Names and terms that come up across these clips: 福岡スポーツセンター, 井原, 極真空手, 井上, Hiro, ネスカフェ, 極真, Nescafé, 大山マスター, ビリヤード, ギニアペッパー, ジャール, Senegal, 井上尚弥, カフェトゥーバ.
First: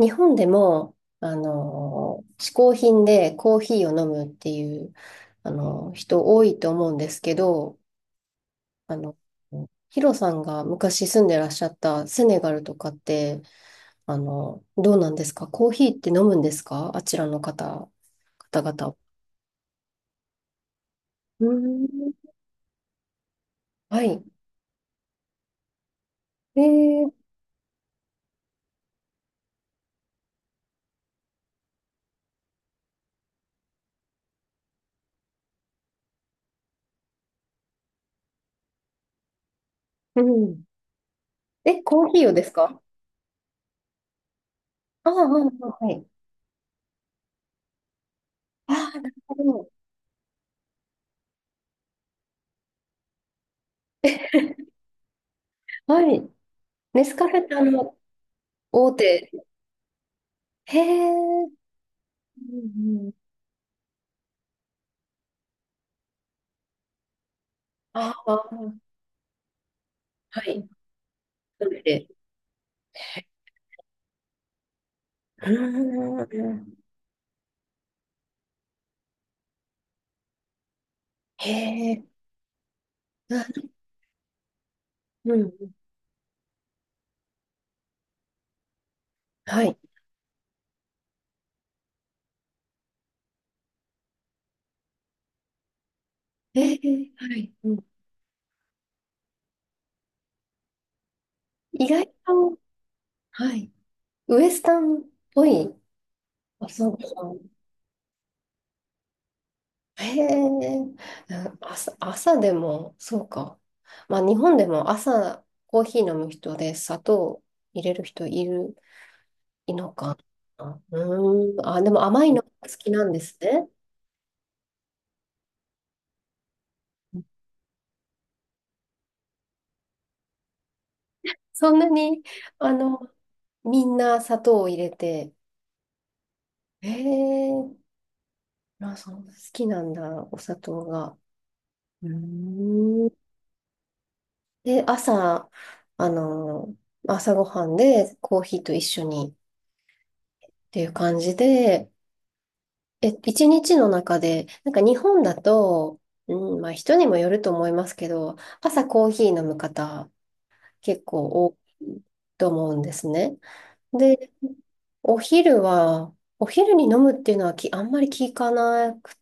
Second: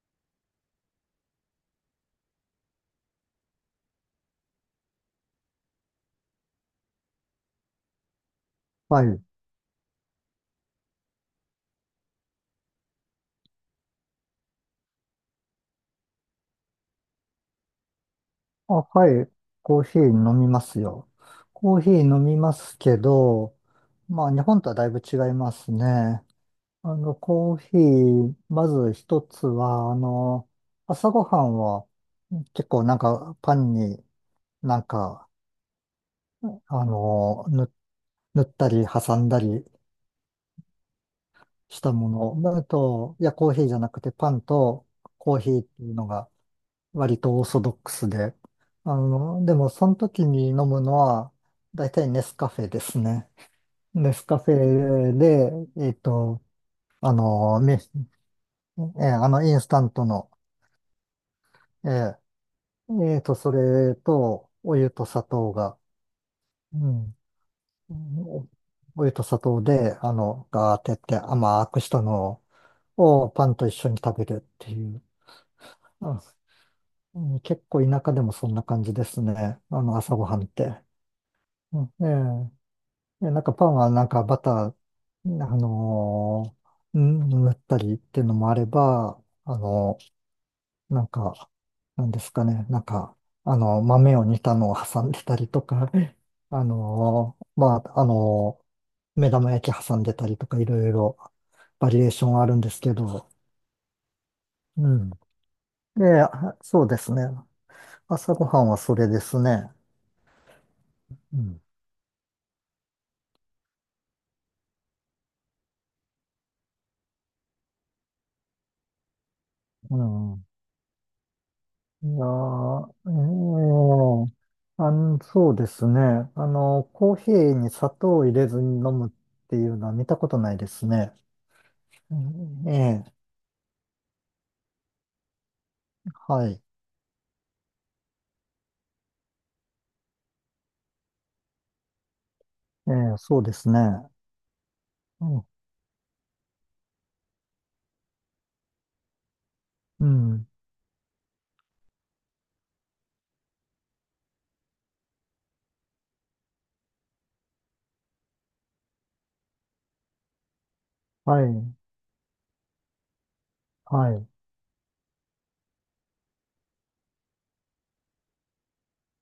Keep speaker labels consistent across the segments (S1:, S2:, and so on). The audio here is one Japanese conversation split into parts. S1: 日本でも、嗜好品でコーヒーを飲むっていう、人多いと思うんですけど、あ
S2: は
S1: の、
S2: い。
S1: ヒロさんが昔住んでらっしゃったセネガルとかって、どうなんですかコーヒーって飲むんですか、あちらの方、方
S2: あ、
S1: 々。
S2: はい。コーヒー飲みますよ。
S1: う
S2: コー
S1: ー
S2: ヒー飲
S1: ん。
S2: みますけど、
S1: はい。
S2: まあ日本とはだいぶ違いますね。
S1: えー、
S2: コーヒー、まず一つは、朝ごはんは結構パンになんか、あの、ぬ、塗ったり挟んだり
S1: うん。
S2: し
S1: え、
S2: た
S1: コー
S2: も
S1: ヒーをです
S2: の。あ
S1: か。
S2: と、いや、コーヒーじゃなくてパンと
S1: ああ、あ
S2: コーヒーって
S1: あ、は
S2: いう
S1: い。
S2: のが割とオーソドックスで。
S1: ああ、なるほ
S2: でも
S1: ど。
S2: その時に飲むのは、大体ネスカフェですね。ネスカフェで、えっ
S1: はい。
S2: と、
S1: ネ
S2: あ
S1: スカフェって
S2: の、みえ
S1: 大
S2: ーあ
S1: 手。
S2: の、インスタントの、
S1: へえ。うん、
S2: え
S1: うん。
S2: それと、お湯と砂糖が、うん、
S1: あ
S2: お
S1: あ、
S2: お湯と砂糖で、
S1: はい。
S2: ガーってやって甘
S1: な
S2: く
S1: の
S2: した
S1: で、
S2: のをパンと一緒に食べるっていう。
S1: うー
S2: あ
S1: ん、
S2: うん結構田舎でもそんな感じですね。朝ごはんって。
S1: へ
S2: うんえ
S1: え、
S2: え、いや、
S1: な
S2: パ
S1: る
S2: ンはバター、
S1: うん、
S2: 塗ったりっていうのもあれば、
S1: はい。
S2: なんか、なんですかね、豆を煮たのを挟んでたりとか、
S1: ええ、はい。うん、
S2: 目玉焼き挟んでたりとか、いろいろ
S1: 意
S2: バリ
S1: 外
S2: エーションある
S1: と、
S2: んですけど、
S1: はい。ウエスタ
S2: う
S1: ンっ
S2: ん。
S1: ぽい。
S2: で、あ
S1: あ、
S2: そう
S1: そう
S2: で
S1: か。
S2: すね。朝ごはんはそれですね。
S1: へえ、うん。
S2: うん。
S1: 朝でも、そうか。まあ、日本でも朝、コーヒー飲む人で砂糖入れる人いる、いの
S2: う
S1: か
S2: ん。
S1: な。うーん、あ、でも
S2: いや
S1: 甘いのが好
S2: ー、
S1: きなんですね。
S2: そうですね。コーヒーに砂糖を入れずに飲むっていうのは見たことないですね。
S1: そんな
S2: う
S1: に、
S2: ん
S1: あの、
S2: ええ、
S1: みんな砂糖を入れて、
S2: はい。
S1: ええ、まあ、そんな好きなんだ、お砂糖が。うー
S2: ええ、
S1: ん。
S2: そうですね。
S1: で、
S2: うん、
S1: 朝、あの、朝ごはんでコーヒーと一緒にっ
S2: うん、
S1: ていう感じで、え、一日の中で、なんか日本だと、うん、まあ人にもよると思いますけど、朝コーヒー飲む方結構
S2: は
S1: 多
S2: い、
S1: いと思うんですね。
S2: はい。
S1: で、お昼は、お昼に飲むっていうのはあんまり聞かなく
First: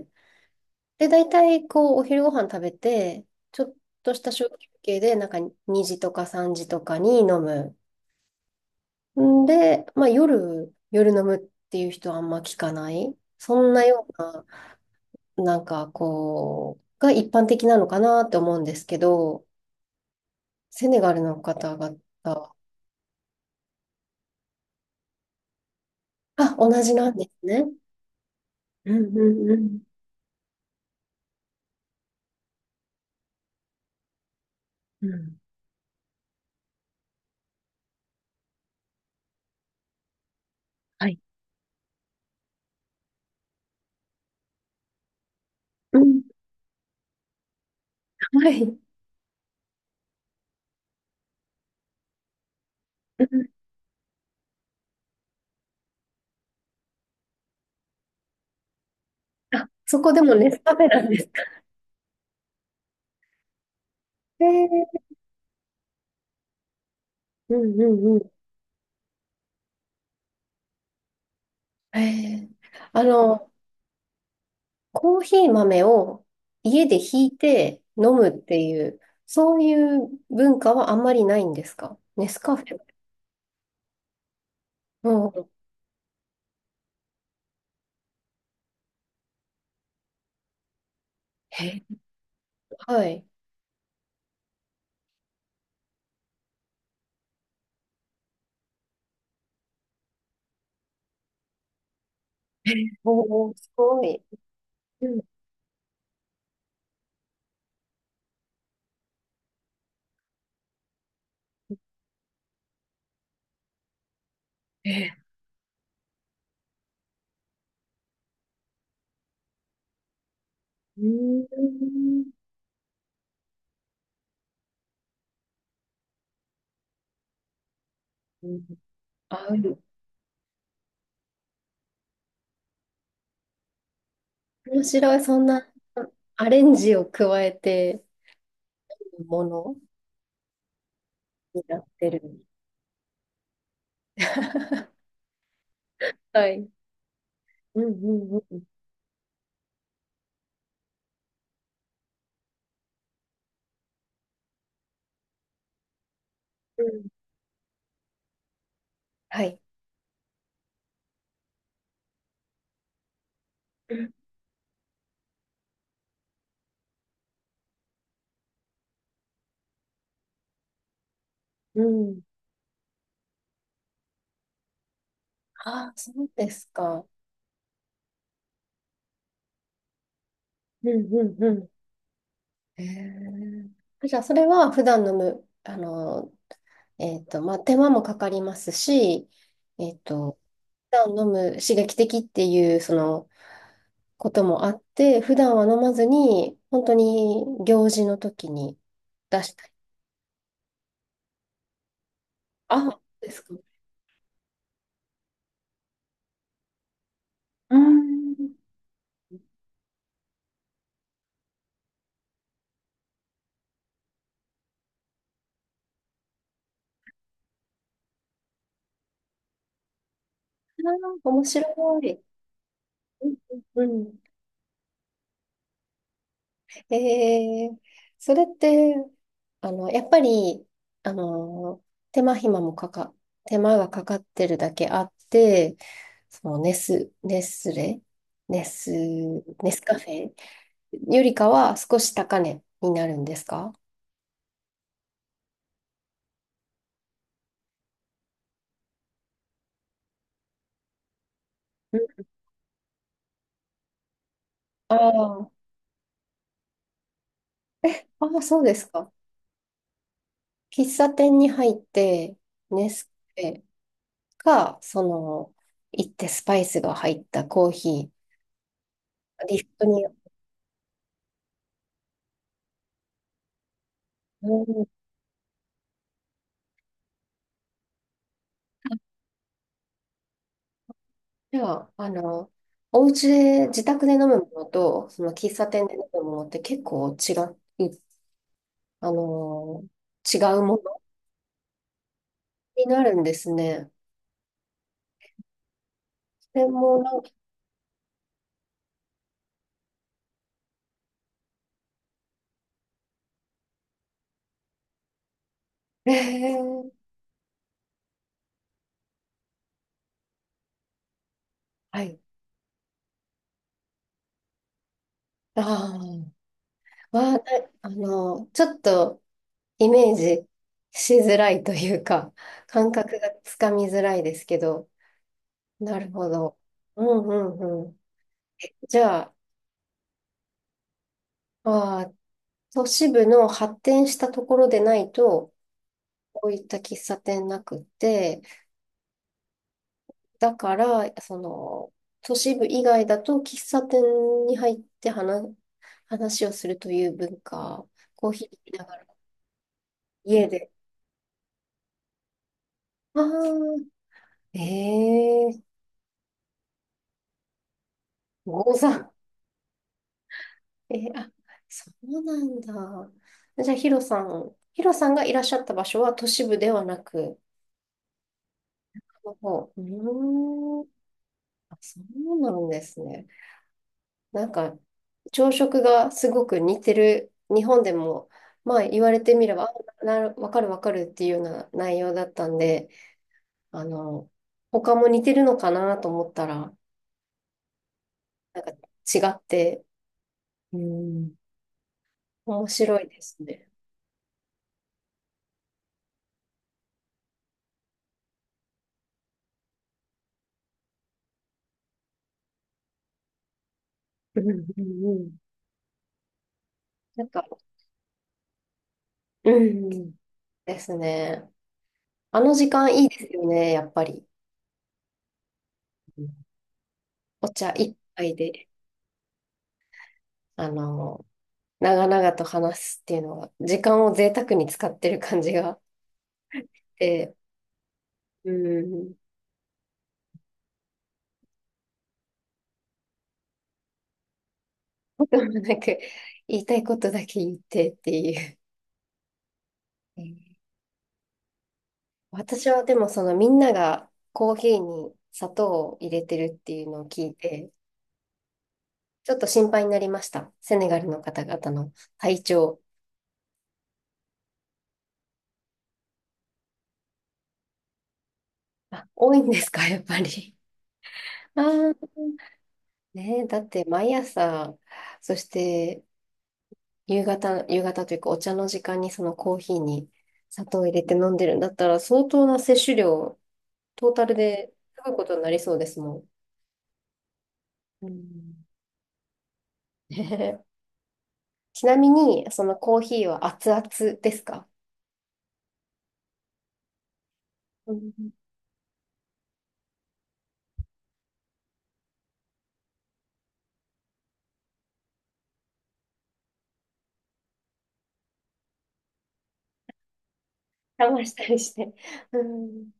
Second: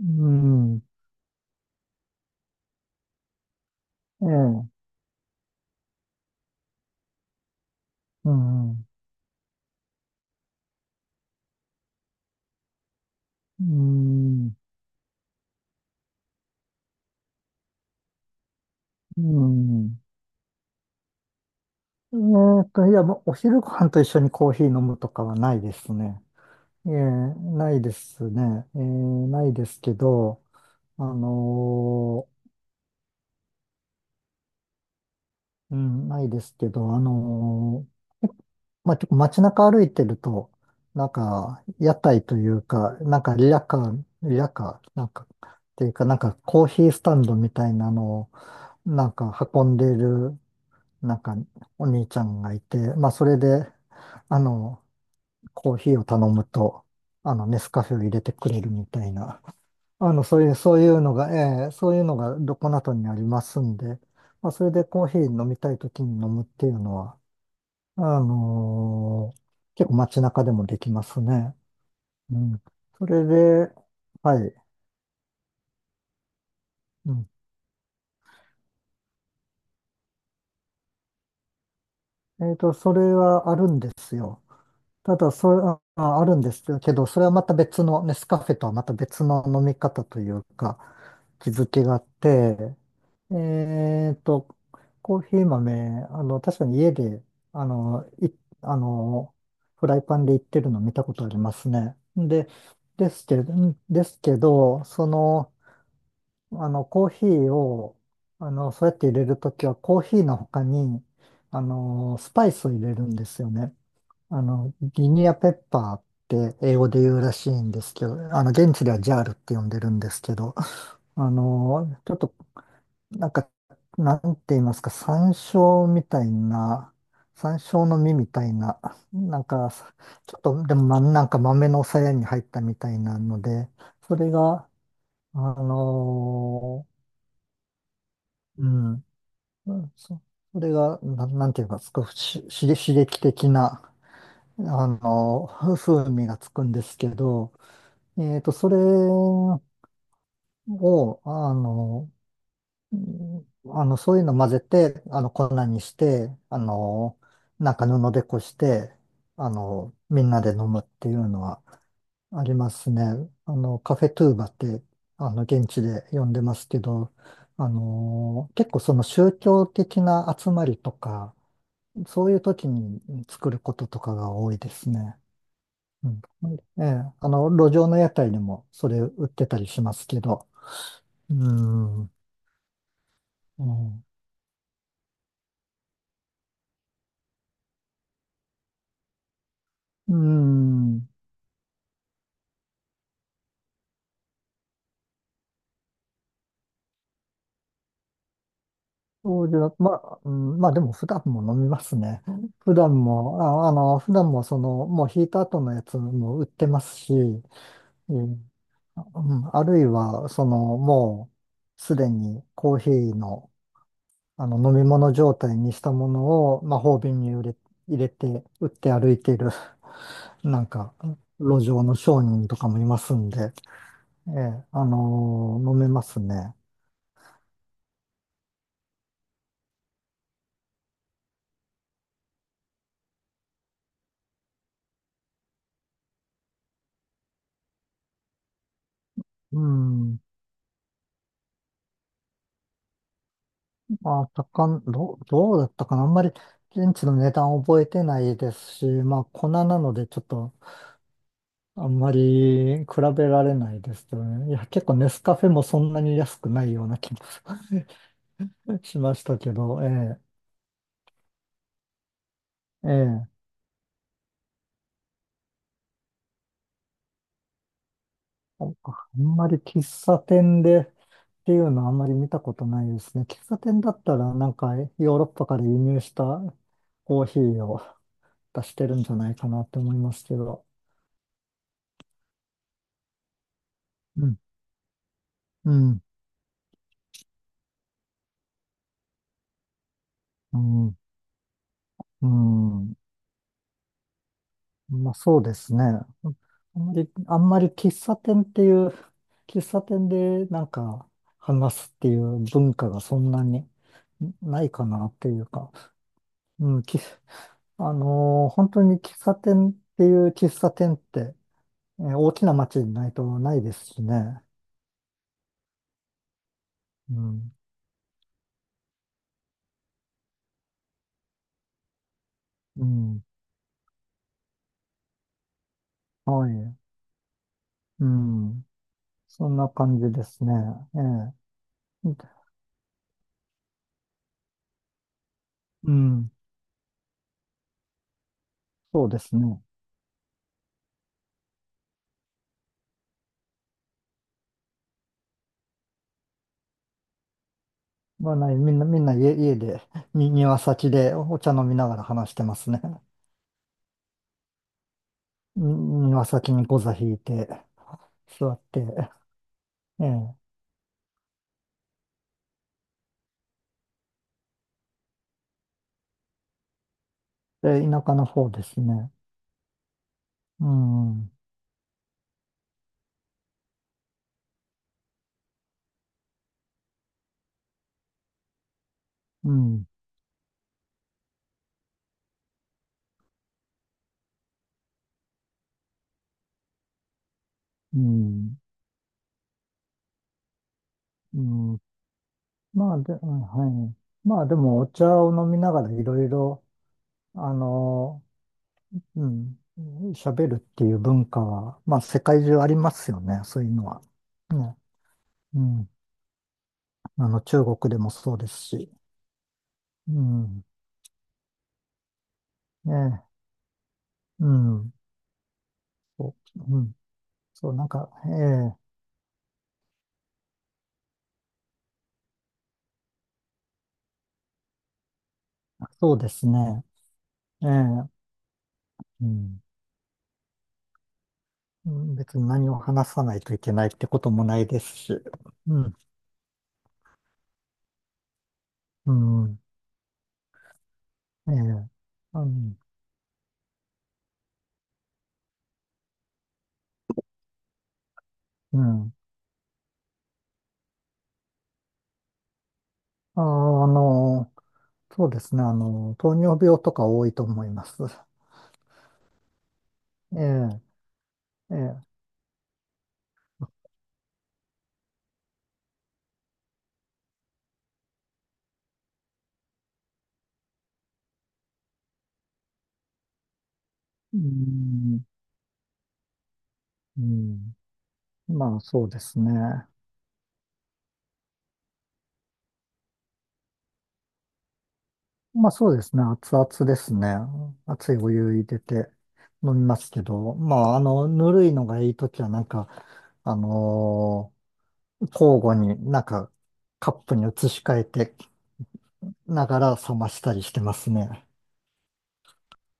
S2: うん、
S1: で、大体、こう、お昼ご飯食べて、ちょっとし
S2: え
S1: た小休
S2: え、
S1: 憩で、なんか2時とか3時とかに飲む。
S2: うん、うん、
S1: んで、まあ夜飲むっていう人はあんま聞かない。そんなよう
S2: う
S1: な、なんかこう、が一般的なのかなって思うんですけど、
S2: ん。
S1: セネガルの方々。
S2: いや、もうお昼ご飯と一緒にコーヒー飲むとかはないですね。
S1: あ、同
S2: ええ、
S1: じなんですね。
S2: ないですね。ええ、
S1: うん、う
S2: な
S1: ん、
S2: い
S1: う
S2: で
S1: ん。
S2: すけど、あのー
S1: うん。
S2: うん、ないですけど、ーまあ、結構街中歩いてると、
S1: はい。
S2: 屋台というか、リヤカー、なんか、っていう
S1: う
S2: か、なん
S1: ん。
S2: かコーヒースタンドみたいなのを、
S1: はい。う
S2: 運んでいる、なんか、お兄ちゃんがいて、まあ、そ
S1: ん。
S2: れで、あの、コーヒーを頼むと、ネスカフェを入れてくれるみたいな、
S1: あ、そこ
S2: あ
S1: で
S2: の、
S1: も
S2: そうい
S1: ネ
S2: う、
S1: スカ
S2: そう
S1: フ
S2: い
S1: ェ
S2: う
S1: なん
S2: の
S1: ですか。
S2: が、ええ、そういうのがどこなどにありますんで、
S1: へ
S2: まあ、それで
S1: え。
S2: コーヒー飲みたいときに飲むっていうのは、
S1: うん、うん、
S2: あ
S1: う
S2: のー結構街中でもできますね。
S1: ん。へ
S2: う
S1: え。
S2: ん。
S1: あ
S2: それ
S1: の、
S2: で、はい。
S1: コーヒー豆を家で
S2: う
S1: ひ
S2: ん。
S1: いて飲むっていう、そういう文化はあんまりないんですか、ネスカフェ。
S2: それはあるんですよ。
S1: う
S2: ただ、
S1: ん。
S2: それ、あ、ああるんですけど、それはまた別の、ネスカフェとはまた別の飲み方というか、気づきがあ
S1: え、
S2: って、
S1: はい。
S2: えっと、コーヒー豆、確かに家で、あの、い、あの、フライパンでいってるの見たことありますね。で、
S1: え、
S2: ですけ
S1: お
S2: ど、
S1: ー、す
S2: ん
S1: ご
S2: です
S1: い。
S2: けど、
S1: うん。
S2: コーヒーを、そうやって入れるときは、コーヒーの他に、スパイスを入れるんですよね。ギ
S1: え、
S2: ニアペッパーって英語で言うらしいんですけど、現地ではジャールって呼んでるんですけど、
S1: う
S2: あ
S1: ー
S2: の、ちょっ
S1: ん。
S2: と、なんか、なんて言いますか、山椒みたいな、山椒の実みたいな、なんか、
S1: あ、
S2: ちょっと、でも、まなんか豆のさやに入ったみたいなので、それが、
S1: 面白い。
S2: あ
S1: そんなアレン
S2: の
S1: ジを加えて
S2: うん。
S1: も
S2: う
S1: の
S2: ん、そ、それが、なんて
S1: に
S2: いう
S1: な
S2: か、
S1: っ
S2: すご
S1: て
S2: く
S1: る。
S2: し、し刺激的な、風味が
S1: は
S2: つく
S1: い。
S2: んですけど、
S1: うん、うん、うん。
S2: それを、あの、うんそういうの混ぜて、粉にして、
S1: うん、
S2: 布でこして、
S1: はい。
S2: みんなで飲むっていうのはありますね。カフェトゥーバって、現地で呼んでますけど、結構その宗教的な集まりとか、
S1: うん。
S2: そういう時に作ることとかが多いですね。
S1: ああ、
S2: う
S1: そ
S2: ん。
S1: うです
S2: え
S1: か。
S2: え、路上の屋台にもそれ売ってたりしますけど。
S1: うん、う
S2: う
S1: ん、うん。
S2: ん。う
S1: へ
S2: ん。
S1: え。じゃあ、それは普段のむ、まあ、手間もかかりますし、えっ
S2: う
S1: と、
S2: ん
S1: 普段飲む刺激的っていう、その、こともあって、普段は飲まずに、本当に行事の時に
S2: そ
S1: 出
S2: う
S1: し
S2: じゃ、
S1: た。
S2: まあ、うん、まあでも普段も飲みますね。
S1: あ、そうですか。
S2: 普段もその、もう引いた後のやつも売ってますし、う
S1: う
S2: ん
S1: ん。
S2: うんあるいは、もうすでにコーヒーの、飲み物状態にしたものを魔法瓶に入れ、入れて、売って歩いている、なん
S1: あ
S2: か、
S1: ー、面
S2: 路上の
S1: 白い。
S2: 商人とかもいます
S1: う
S2: ん
S1: ん。
S2: で、
S1: うん。
S2: ええ、飲めますね。
S1: えー、それって、やっぱり、あの、手間暇もかか、手間がかかってるだけあって、そのネス、ネスレ、ネス、
S2: う
S1: ネスカフ
S2: ん。
S1: ェよりかは少し高値になるんですか。
S2: まあ、高ん、どう、どうだったかな。あんまり、現地の値段覚えてないですし、まあ、粉なので、ちょっと、あん
S1: う
S2: ま
S1: ん。
S2: り比べられないですけどね。いや、結構ネスカフ
S1: あ
S2: ェ
S1: あ、
S2: もそんなに安くないような気も
S1: ああ、そうで す
S2: し
S1: か。
S2: ましたけど、え
S1: 喫茶店に入って、
S2: え、
S1: ネ
S2: え
S1: ス
S2: え。
S1: カフェか、その、行ってスパイスが入ったコーヒ
S2: あん
S1: ー、
S2: まり
S1: リフ
S2: 喫
S1: トに、
S2: 茶店でっていうのはあんまり見たことないですね。喫茶店だったらなん
S1: う
S2: か
S1: ん。
S2: ヨーロッパから輸入したコーヒーを出してるんじゃないかなって思いますけど。
S1: じゃあ、お家で、自宅で飲
S2: う
S1: む
S2: ん、
S1: ものと、その喫茶
S2: う
S1: 店で飲
S2: ん、
S1: むものって結構違う、あの、違
S2: う
S1: うも
S2: ん、
S1: の
S2: う
S1: に
S2: ん。
S1: なるんですね。
S2: まあそうですね。
S1: で
S2: あんま
S1: も、
S2: り、
S1: なんか、
S2: あんまり喫茶店っていう、喫茶店で話すっていう文化がそんなにないかなっていうか。
S1: え
S2: うん、
S1: ー、
S2: き本当に喫茶店っていう喫茶店って、
S1: は
S2: えー
S1: い。
S2: 大きな街にないとないですしね。
S1: あ
S2: う
S1: あ、
S2: ん。
S1: ちょっとイメージしづらいというか、
S2: う
S1: 感覚
S2: ん。
S1: がつかみづらいですけど、なるほ
S2: は
S1: ど。
S2: い。
S1: うん、うん、うん。
S2: うん。
S1: じゃあ、
S2: そんな感じですね。え
S1: あー、
S2: え。
S1: 都市部の発展したところでないと、
S2: うん。
S1: こういった喫茶店なくって、
S2: そうですね。
S1: だから、その、都市部以外だと喫茶店に入って話をするという文化、コー
S2: まあ、
S1: ヒー
S2: ない、
S1: 飲
S2: み
S1: み
S2: ん
S1: な
S2: な、
S1: がら
S2: 家で、に、
S1: 家
S2: 庭
S1: で。
S2: 先でお茶飲みながら話してますね。
S1: ああ、ええー、
S2: に庭先にゴ座引いて、座
S1: ゴ
S2: って、ええ。
S1: えー、あ、そうなんだ。じゃあ、ヒロさんがいらっしゃった場所は都市部ではなく、
S2: で、田舎の方ですね。
S1: もう、う
S2: う
S1: ーん、
S2: ん。う
S1: あ、そうなんですね。なんか、朝食がすごく似てる、日本でも、まあ言われてみれば、
S2: ん。
S1: あ、わかるわかるっていうような内容だったんで、あの、他も似てるのかなと思ったら
S2: うん。
S1: 違って、うん、
S2: うん。
S1: 面
S2: まあ
S1: 白い
S2: で、
S1: で
S2: うん
S1: すね。
S2: はい。まあでもお茶を飲みながらいろいろ、あの、うん、喋るっていう文化は、まあ世界中ありますよね、そういうのは。
S1: うん、う
S2: ね、
S1: ん、うん。
S2: うん。
S1: なんか、
S2: 中国でもそうですし。
S1: うん、
S2: うん。
S1: ですね。あの時間いい
S2: ね、
S1: ですよね、やっぱり。
S2: うん。
S1: う
S2: そ
S1: ん。
S2: う、うん。
S1: お
S2: そ
S1: 茶
S2: う、
S1: 一
S2: え
S1: 杯で、
S2: え、
S1: あの、長々と話すっていうのは、時間を贅沢に使ってる感じがあっ
S2: そうですね。
S1: て、
S2: ええ、
S1: うん。
S2: うん。うん別に何を話さないといけないってこともないですし。
S1: こともな
S2: うん。
S1: く、言いたいことだけ言ってっていう。
S2: うん。
S1: えー
S2: ええ、う
S1: 私
S2: ん。
S1: はでもそのみんながコーヒーに砂糖を入れてるっていうのを聞いて、
S2: うん。
S1: ちょっと心配になりました。セネガルの方々の体調。
S2: あーあのそうですね。糖尿病とか多いと思います。
S1: あ、多いんですか、やっぱ
S2: え
S1: り。
S2: え、
S1: あ
S2: ええ、
S1: あ、ねえ、だって毎朝、そして夕方というかお茶の時間にそのコーヒーに砂糖を入れて飲んでるんだったら相当な摂取量、トータル
S2: う
S1: ですごい
S2: ん、
S1: ことになりそうですもん。
S2: うん。
S1: うん、
S2: まあ、そうですね。
S1: ね。 ちなみに、そのコーヒーは熱々ですか。
S2: まあ、そうですね。熱々ですね。
S1: う
S2: 熱い
S1: ん。
S2: お湯入れて飲みますけど、まあ、ぬるいのがいいときは、あの交互にカップに移し替えてながら冷ましたりしてます
S1: 冷ました
S2: ね。
S1: りして。うん。